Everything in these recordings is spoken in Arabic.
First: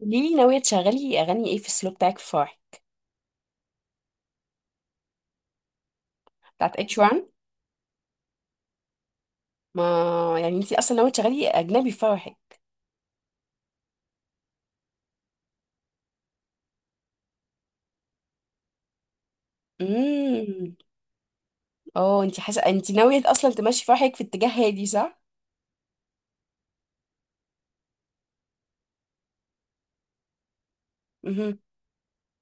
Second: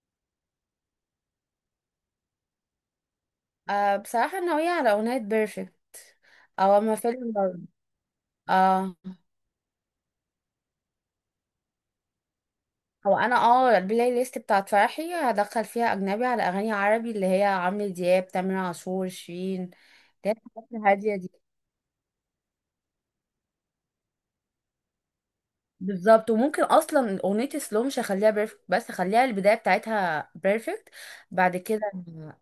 قوليلي ناوية تشغلي أغاني إيه في السلو بتاعك في فرحك؟ بصراحة ناوية على أغنية بيرفكت أو بتاعت أما اتشوان. فيلم برضه. أه. ما يعني انتي أصلا ناوية تشغلي أجنبي في فرحك؟ هو أنا البلاي ليست بتاعت فرحي هدخل فيها أجنبي على أغاني عربي، اللي هي عمرو دياب، تامر عاشور، شيرين، اللي هي الحاجات امم. الهادية دي. اه انتي حاسة انتي ناوية أصلا تمشي فرحك في اتجاه هادي صح؟ بالظبط، وممكن أصلا أغنية سلو مش هخليها بيرفكت، بس هخليها البداية بتاعتها بيرفكت. بعد امم. كده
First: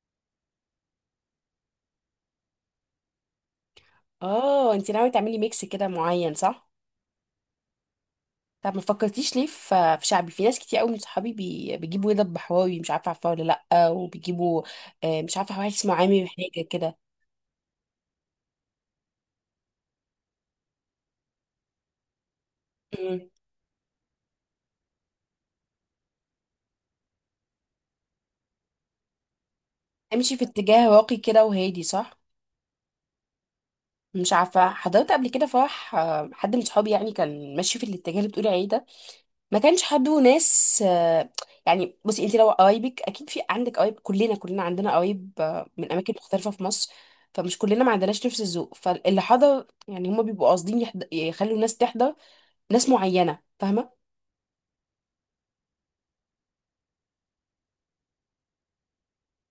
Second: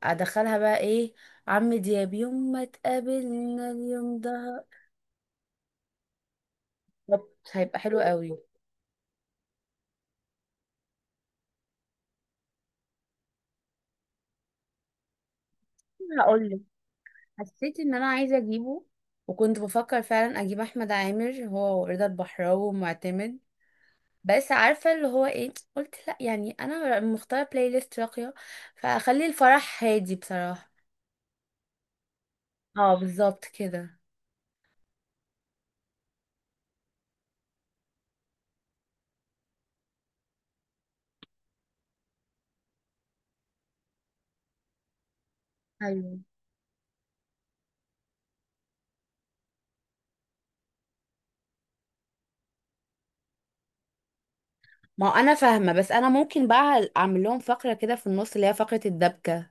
أدخلها بقى إيه، عمرو دياب يوم ما تقابلنا اليوم ده. اه انتي ناوية تعملي ميكس كده معين صح؟ بالظبط، هيبقى حلو قوي. طب ما فكرتيش ليه في شعبي في ناس كتير قوي من صحابي بيجيبوا رضا البحراوي مش عارفة عارفاه ولا؟ لأ وبيجيبوا. آه، مش عارفة واحد اسمه عامر هقولك، حاجة كده. حسيت ان انا عايزه اجيبه، وكنت بفكر فعلا اجيب احمد عامر هو ورضا البحراوي امم. ومعتمد. بس عارفه اللي هو ايه، قلت لا، يعني انا مختاره بلاي ليست راقيه فاخلي الفرح هادي امشي في بصراحه. اتجاه راقي كده وهادي صح؟ اه، بالظبط كده. مش عارفة حضرت قبل كده فرح آه، حد من صحابي يعني كان ماشي في الاتجاه اللي بتقولي عليه ده؟ ما كانش حد وناس آه، يعني بصي انت لو قرايبك اكيد في عندك قرايب كلنا كلنا عندنا قرايب آه، من اماكن ايوه. مختلفة في مصر. فمش كلنا ما عندناش نفس الذوق فاللي حضر يعني هما بيبقوا قاصدين يخلوا الناس تحضر ناس معينة فاهمة. ما هو انا فاهمه، بس انا ممكن بقى اعمل لهم فقره كده في النص، اللي هي فقره الدبكه.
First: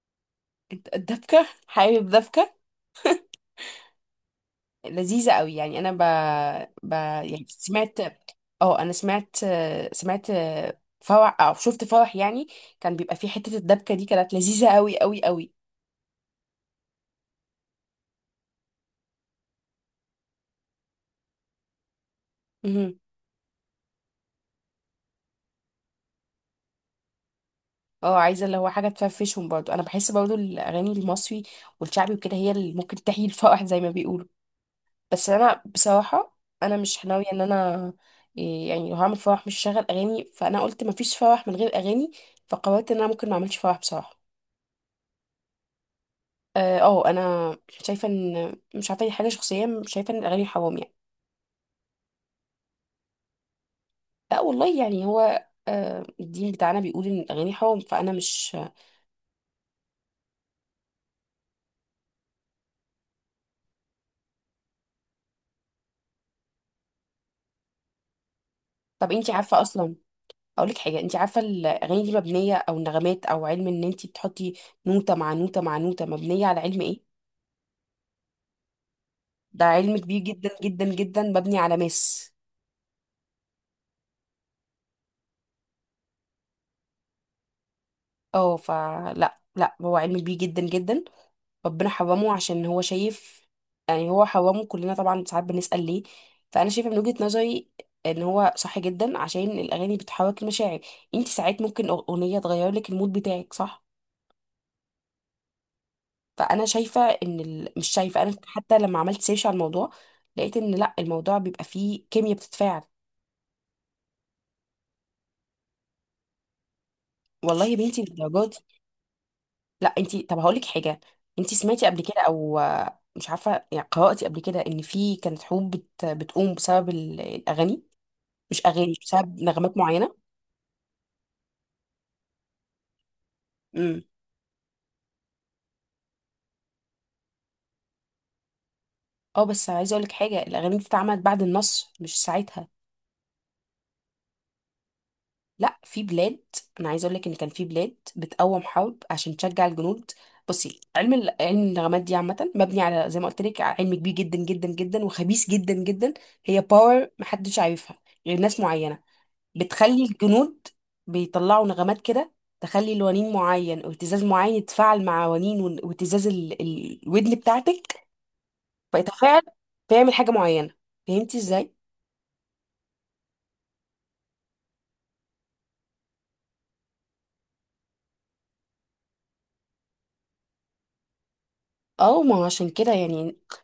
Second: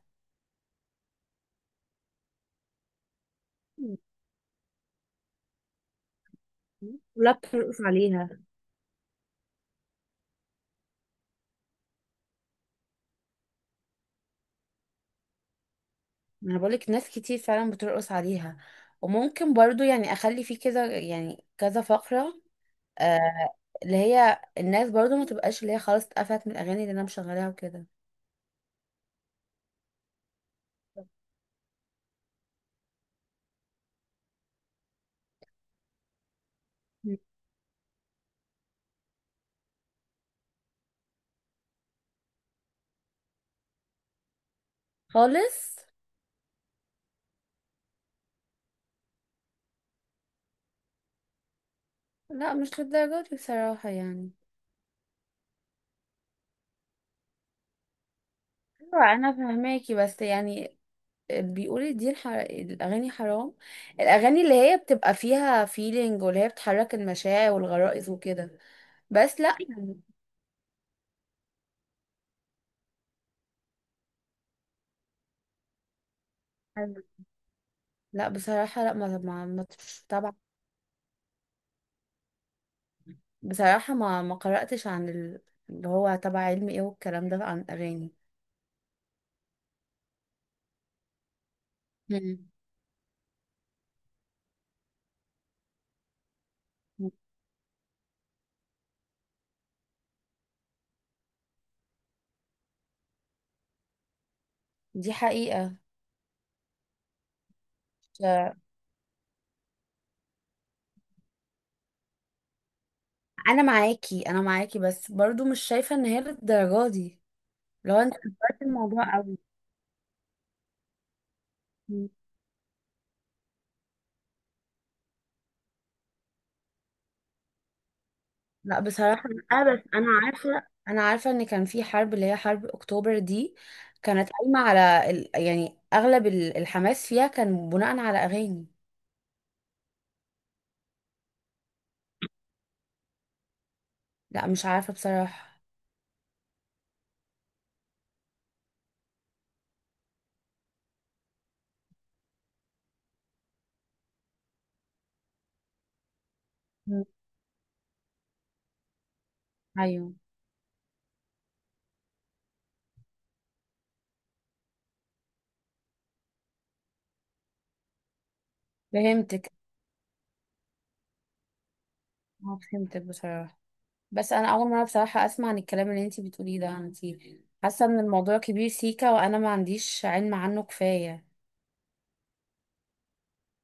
انت الدبكة حابب دبكة لذيذة قوي يعني انا ب... كلها يعني بترقص سمعت. عليها. اه انا سمعت سمعت فرح او شفت فرح يعني كان بيبقى فيه حتة الدبكة دي كانت لذيذة قوي قوي قوي. ما انا بقولك ناس كتير فعلا بترقص عليها، وممكن برضو يعني اخلي فيه كده يعني كذا فقرة. مهم. آه، اللي هي الناس برضو ما تبقاش اللي هي خلاص اتقفلت من الاغاني اللي انا مشغلاها وكده. اه عايزة اللي هو حاجة تفرفشهم برضو انا بحس برضو الاغاني المصري والشعبي وكده هي اللي ممكن تحيي الفرح زي ما بيقولوا. بس انا بصراحة انا مش ناوية ان انا إيه يعني لو هعمل فرح مش هشغل اغاني فانا قلت مفيش فرح من غير اغاني. فقررت ان انا ممكن ما اعملش فرح بصراحة. خالص. اه آه، انا شايفه ان مش عارفه دي حاجه شخصيه شايفه ان الاغاني حرام يعني. لا، مش للدرجه دي بصراحه يعني. لا والله يعني هو آه، الدين بتاعنا بيقول ان الاغاني حرام فانا مش. ايوه انا فهماكي، بس يعني بيقولوا دي الاغاني حرام، الاغاني اللي هي بتبقى فيها فيلينج واللي هي بتحرك المشاعر والغرائز وكده. طب انتي بس لا عارفه اصلا يعني. اقول لك حاجه، انتي عارفه الاغاني دي مبنيه او نغمات او علم ان انتي بتحطي نوته مع نوته مع نوته مبنيه على علم ايه؟ لا بصراحه، لا، ما ما ده ما علم مش كبير تبع. جدا جدا جدا مبني على ماس. بصراحه ما قراتش عن اللي هو تبع علم ايه والكلام ده عن الاغاني. اه فلا لا هو علم كبير جدا جدا. ربنا حرمه مم. عشان هو شايف. يعني هو حرمه كلنا طبعا ساعات بنسأل ليه. فأنا شايفة من وجهة نظري إن هو صح جدا عشان الأغاني بتحرك المشاعر. انت ساعات ممكن أغنية تغير لك المود بتاعك صح. دي حقيقه. فأنا شايفة مش شايفة أنا حتى لما عملت سيرش على الموضوع لقيت إن لأ الموضوع بيبقى فيه كيمياء بتتفاعل. انا معاكي انا معاكي، بس برضو مش شايفه ان هي للدرجه دي، والله يا لو بنتي انت للدرجات دي؟ كبرت الموضوع قوي. لأ انت طب هقولك حاجة، انت سمعتي قبل كده أو مش عارفة يعني قرأتي قبل كده إن في كانت حروب بتقوم بسبب الأغاني؟ مش لا اغاني مش بصراحه بسبب لا، نغمات بس انا معينه. عارفه، انا عارفه ان كان في حرب اللي هي حرب اكتوبر دي، امم. كانت قايمه على يعني اغلب الحماس فيها كان بناء على اغاني. اه بس عايزه اقول لك حاجه الاغاني دي اتعملت بعد النصر مش ساعتها. لا مش عارفه بصراحه. لا في بلاد. انا عايزه اقول لك ان كان في بلاد بتقوم حرب عشان تشجع الجنود. بصي علم علم النغمات دي عامه مبني على زي ما قلت لك علم كبير جدا جدا جدا وخبيث جدا جدا. هي مم. باور محدش عارفها غير ناس معينه بتخلي ايوه الجنود بيطلعوا نغمات كده تخلي لونين معين او اهتزاز معين يتفاعل مع ونين واهتزاز الودن بتاعتك فيتفاعل فهمتك. فيعمل حاجه معينه. فهمتي ازاي؟ اه فهمتك بصراحه، بس انا اول مره بصراحه اسمع عن الكلام اللي انت بتقوليه ده. انت حاسه ان الموضوع كبير سيكا وانا ما عنديش علم عنه كفايه. اه ما هو عشان كده يعني.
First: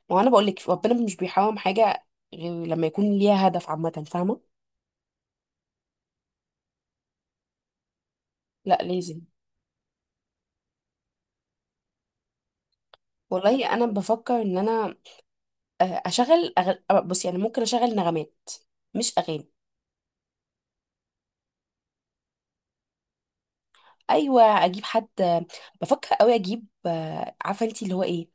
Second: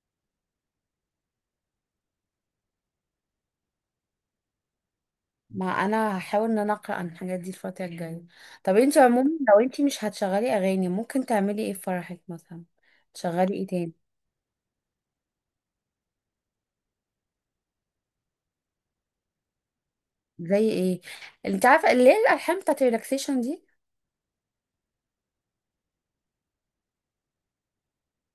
ما هو انا بقول لك ربنا مش بيحرم حاجه غير لما يكون ليها هدف عامه فاهمه. ما انا هحاول ان انا اقرا عن الحاجات دي الفتره الجايه. طب لا انت لازم. عموما لو انت مش هتشغلي اغاني ممكن تعملي ايه في فرحك مثلا؟ تشغلي ايه والله انا تاني؟ بفكر ان انا آه، اشغل آه، بص يعني ممكن اشغل نغمات مش اغاني. زي ايه؟ انت عارفه اللي هي الالحان بتاعت ريلاكسيشن دي. ايوه اجيب حد آه، بفكر قوي اجيب آه، عارفه انت اللي هو ايه،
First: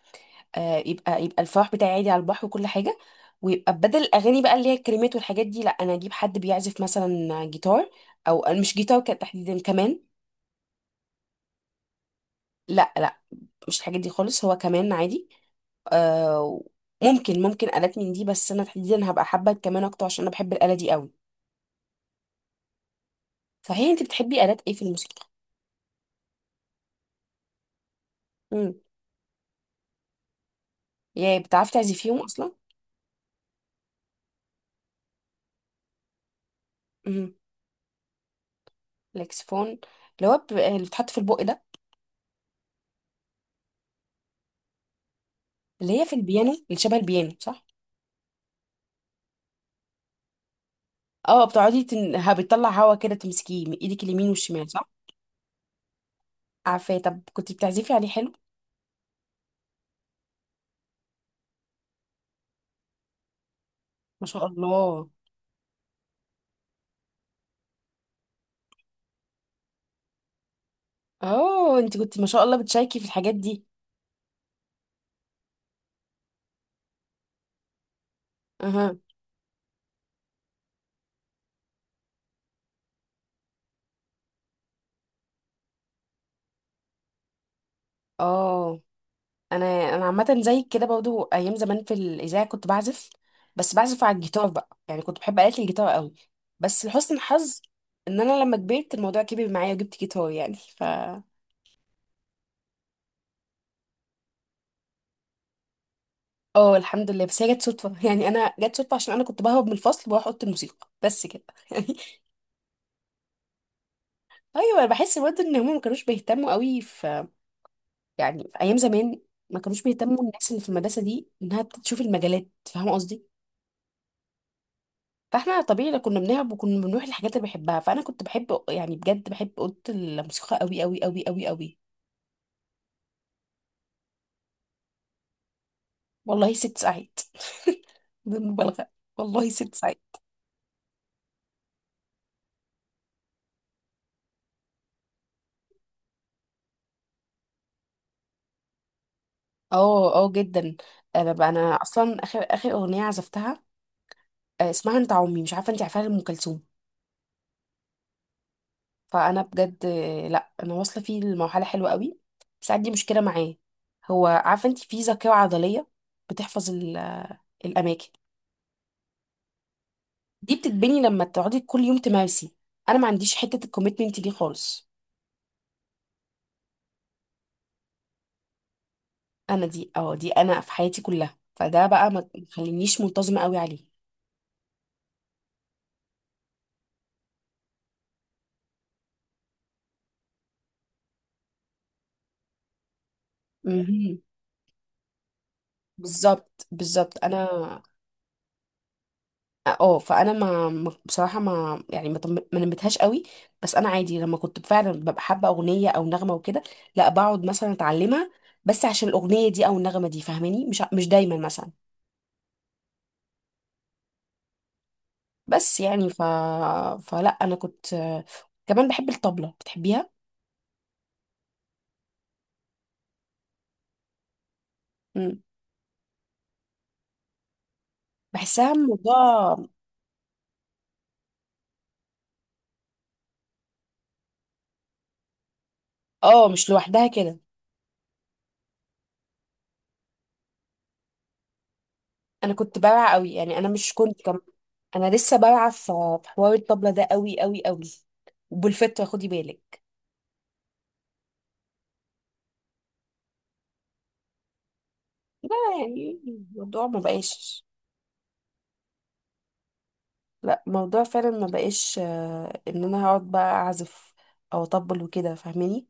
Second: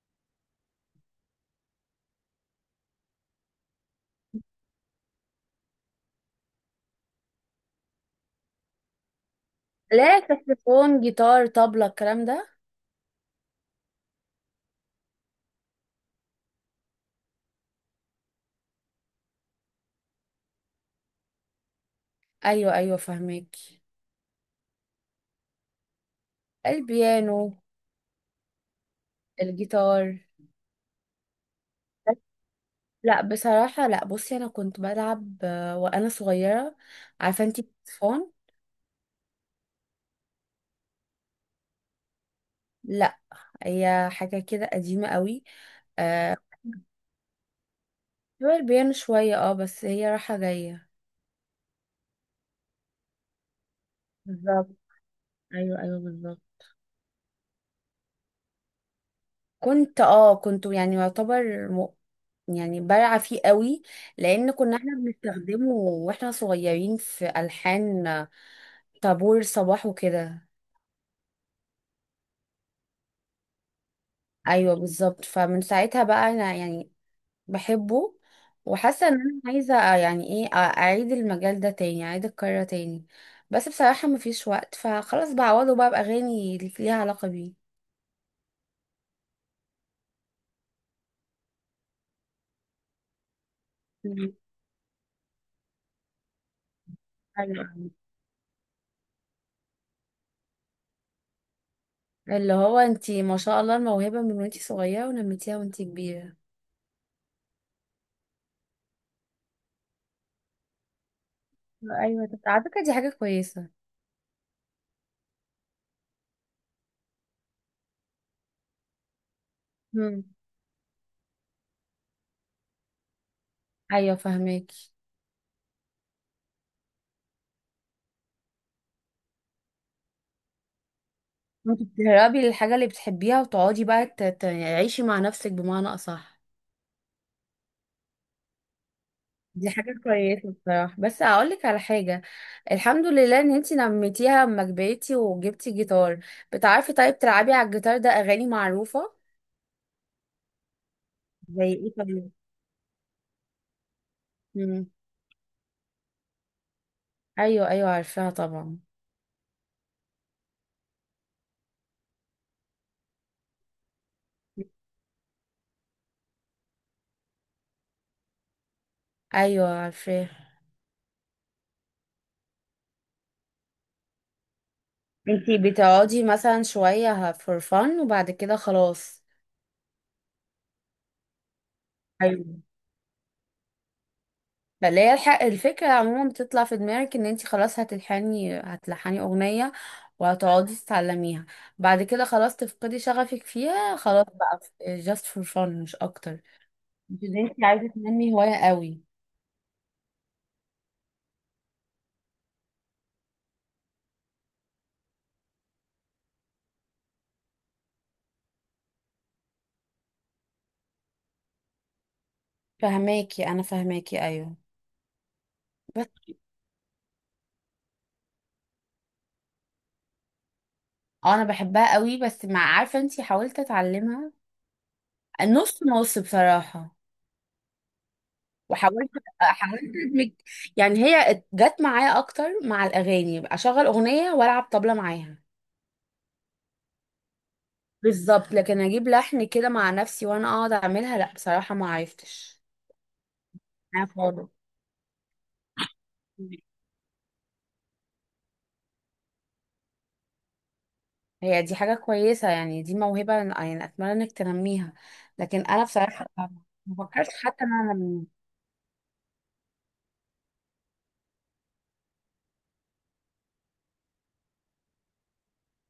آه، يبقى الفرح بتاعي عادي على البحر وكل حاجه ويبقى بدل الاغاني بقى اللي هي الكلمات والحاجات دي لا انا اجيب حد بيعزف مثلا جيتار او آه، مش جيتار كان تحديدا كمان. لا، ساكسفون، جيتار، طبلة، الكلام ده. لا لا مش الحاجات دي خالص هو كمان عادي. آه. ممكن آلات من دي بس انا تحديدا هبقى حابة الكمان اكتر عشان انا بحب الآلة دي قوي. ايوه ايوه فهمك. صحيح انت بتحبي آلات ايه في الموسيقى؟ البيانو. امم. الجيتار. يا بتعرفي تعزفيهم اصلا؟ لا بصراحه لا، بصي انا كنت بلعب وانا صغيره. امم. عارفه انت الساكسفون. الاكسفون. اللي هو اللي بتحط في البق ده. لا، هي حاجه كده قديمه قوي. اللي هي في آه، البيانو اللي شبه البيانو صح. هو البيانو شوية بس هي رايحة جاية. اه بتقعدي بتطلع هوا كده تمسكيه من ايدك اليمين والشمال بالظبط. صح. ايوه ايوه بالظبط. عارفاه طب كنت بتعزفي عليه حلو. كنت يعني يعتبر يعني بارعة فيه قوي، ما شاء لأن كنا احنا الله. بنستخدمه واحنا صغيرين في ألحان طابور صباح وكده. اه انت كنت ما شاء الله بتشاركي في الحاجات دي. أيوه بالظبط، فمن ساعتها بقى أنا يعني بحبه، اها. وحاسة إن أنا عايزة يعني إيه أعيد المجال ده تاني، أعيد الكرة تاني. بس بصراحة مفيش وقت، فخلاص بعوضه بقى بأغاني اللي ليها علاقة بيه. اه انا انا عامه زيك كده برضو ايام زمان في الاذاعه كنت بعزف بس بعزف على مم. الجيتار بقى يعني كنت بحب آلة الجيتار قوي. بس لحسن الحظ ايوه. ان انا لما كبرت الموضوع كبر معايا وجبت جيتار يعني ف. اللي هو انتي ما شاء الله الموهبة من وانتي صغيرة ونميتيها وانتي كبيرة. اه الحمد لله بس هي جت صدفه يعني انا جت صدفه عشان انا كنت بهرب من الفصل واروح اوضه الموسيقى بس كده يعني. ايوه، طب على فكرة دي حاجة كويسة. ايوه انا بحس برضه ان هم ما كانوش بيهتموا قوي في، يعني في ايام زمان ما كانوش بيهتموا مم. الناس اللي في المدرسه دي انها تشوف المجالات فاهمه قصدي. ايوه فهماكي. فاحنا طبيعي لو كنا بنلعب وكنا بنروح الحاجات اللي بحبها فانا كنت بحب يعني بجد بحب اوضه الموسيقى قوي قوي قوي قوي قوي. انت تهربي للحاجة اللي بتحبيها وتقعدي بقى تعيشي مع نفسك بمعنى أصح. والله ست ساعات. بدون مبالغه. والله دي ست حاجة ساعات. كويسة بصراحة، بس هقولك على حاجة، الحمد لله ان انتي نميتيها اما كبرتي وجبتي جيتار. بتعرفي طيب تلعبي على الجيتار ده اغاني معروفة؟ اه اه جدا. انا بقى زي انا ايه اصلا طيب؟ اخر اخر اغنيه عزفتها آه، مم. اسمها انت عمي مش عارفه انت عارفاها لام كلثوم. ايوه ايوه عارفاها طبعا. فانا بجد آه، لا انا واصله فيه لمرحله حلوه قوي بس عندي مشكله معاه. هو عارفه انت في ذاكره عضليه بتحفظ الاماكن ايوه عارفاها. دي بتتبني لما تقعدي كل يوم تمارسي. انا ما عنديش حته الكوميتمنت دي خالص. انتي بتقعدي مثلا شوية فور فن وبعد كده خلاص. انا دي اه دي انا في حياتي كلها فده بقى ما ايوه. تخلينيش منتظمه قوي عليه. فاللي هي الفكرة عموما بتطلع في دماغك ان انتي خلاص هتلحني هتلحني اغنية وهتقعدي تتعلميها، بعد كده خلاص تفقدي شغفك فيها مهم. خلاص بقى. جاست فور فن مش اكتر. بالظبط بالظبط مش ان انتي انا عايزة تنمي هواية قوي. اه آه، فانا بصراحه ما يعني ما نمتهاش قوي. بس انا عادي لما كنت فعلا ببقى حابه اغنيه او نغمه وكده لا بقعد مثلا اتعلمها بس عشان الاغنيه دي او النغمه دي فاهماني مش دايما مثلا. فهماكي انا فهماكي ايوه. بس بس يعني ف فلا انا كنت كمان بحب الطبله بتحبيها. انا بحبها قوي، بس مع عارفة انتي حاولت اتعلمها. نص نص بصراحة. بحسها وحاولت الموضوع. حاولت ادمج، يعني هي جت معايا اكتر مع الاغاني، يبقى اشغل اغنيه والعب طبله معاها. اه مش لوحدها كده. بالظبط. لكن اجيب لحن كده مع نفسي وانا اقعد اعملها، لا بصراحه ما انا عرفتش. كنت بارعة قوي يعني انا مش انا كنت خالص. انا لسه بارعة في حوار الطبلة ده قوي قوي قوي وبالفطرة خدي بالك. هي دي حاجه كويسه، يعني دي موهبه، يعني اتمنى انك تنميها. لا لكن انا يعني بصراحه الموضوع ما ما فكرتش بقاش. حتى ان انا انميها. لا الموضوع فعلا ما بقاش آه، ان انا هقعد بقى اعزف او اطبل وكده فاهماني.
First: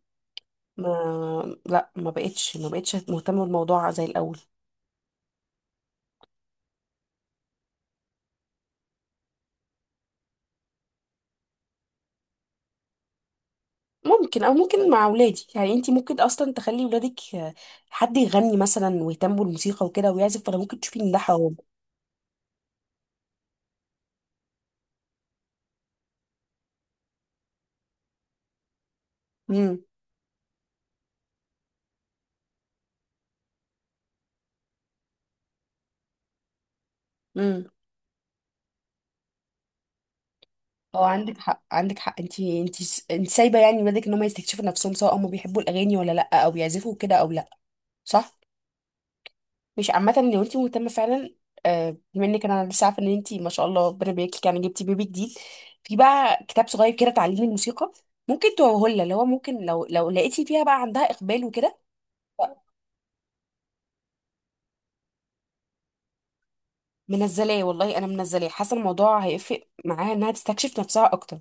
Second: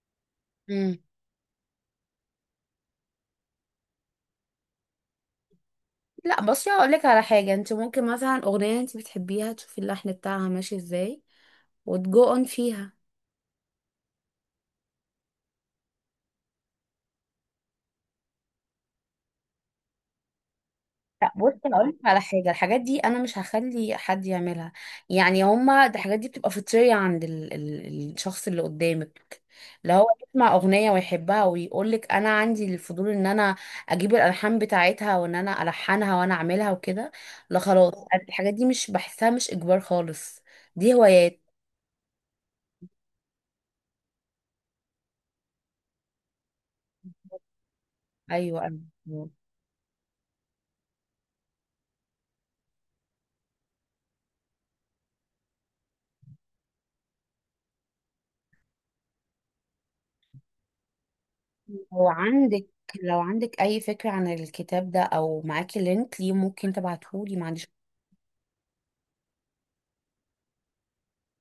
مم. ما لا ما بقتش ما بقتش مهتمة بالموضوع زي الاول. لا بصي هقول لك على حاجه، انت ممكن مثلا اغنيه انت بتحبيها تشوفي اللحن بتاعها ماشي ازاي، وتجو اون فيها. ممكن او ممكن مع اولادي يعني انت ممكن اصلا تخلي ولادك آه، حد يغني مثلا ويهتموا بالموسيقى وكده ويعزف فانا ممكن تشوفي ان ده لا بص حرام. انا اقول لك على حاجه، الحاجات دي انا مش هخلي حد يعملها، يعني هما الحاجات دي بتبقى فطريه عند ال الشخص اللي قدامك. امم. لو هو يسمع اغنيه ويحبها ويقول لك انا عندي الفضول ان انا اجيب الالحان بتاعتها وان انا الحنها وانا اعملها وكده. لا امم. خلاص، أنا الحاجات دي مش بحسها، مش اجبار خالص، دي اه عندك هوايات. حق عندك حق انت سايبه يعني ولادك ان هم يستكشفوا نفسهم سواء هم بيحبوا الاغاني ولا لا او بيعزفوا كده او لا صح. ايوه. مش عامه لو انت مهتمه فعلا آه، بما انك انا لسه عارفه ان انت ما شاء الله ربنا يبارك لك يعني جبتي بيبي جديد. في بقى كتاب صغير كده تعليم الموسيقى ممكن توهولها اللي هو ممكن لو لقيتي فيها بقى عندها اقبال وكده. لو عندك لو عندك اي فكره عن الكتاب ده او معاكي لينك ليه، ممكن تبعتهولي، ما منزلاه عنديش. والله انا منزلاه حاسه الموضوع هيفرق معاها انها تستكشف نفسها اكتر.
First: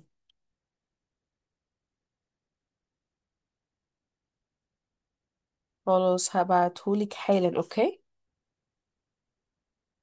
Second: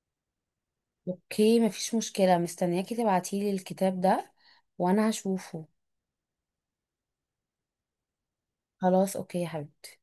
اوكي مفيش مشكلة، مستنياكي تبعتيلي الكتاب ده وانا هشوفه. خلاص هبعتهولك حالا اوكي. خلاص اوكي يا حبيبتي.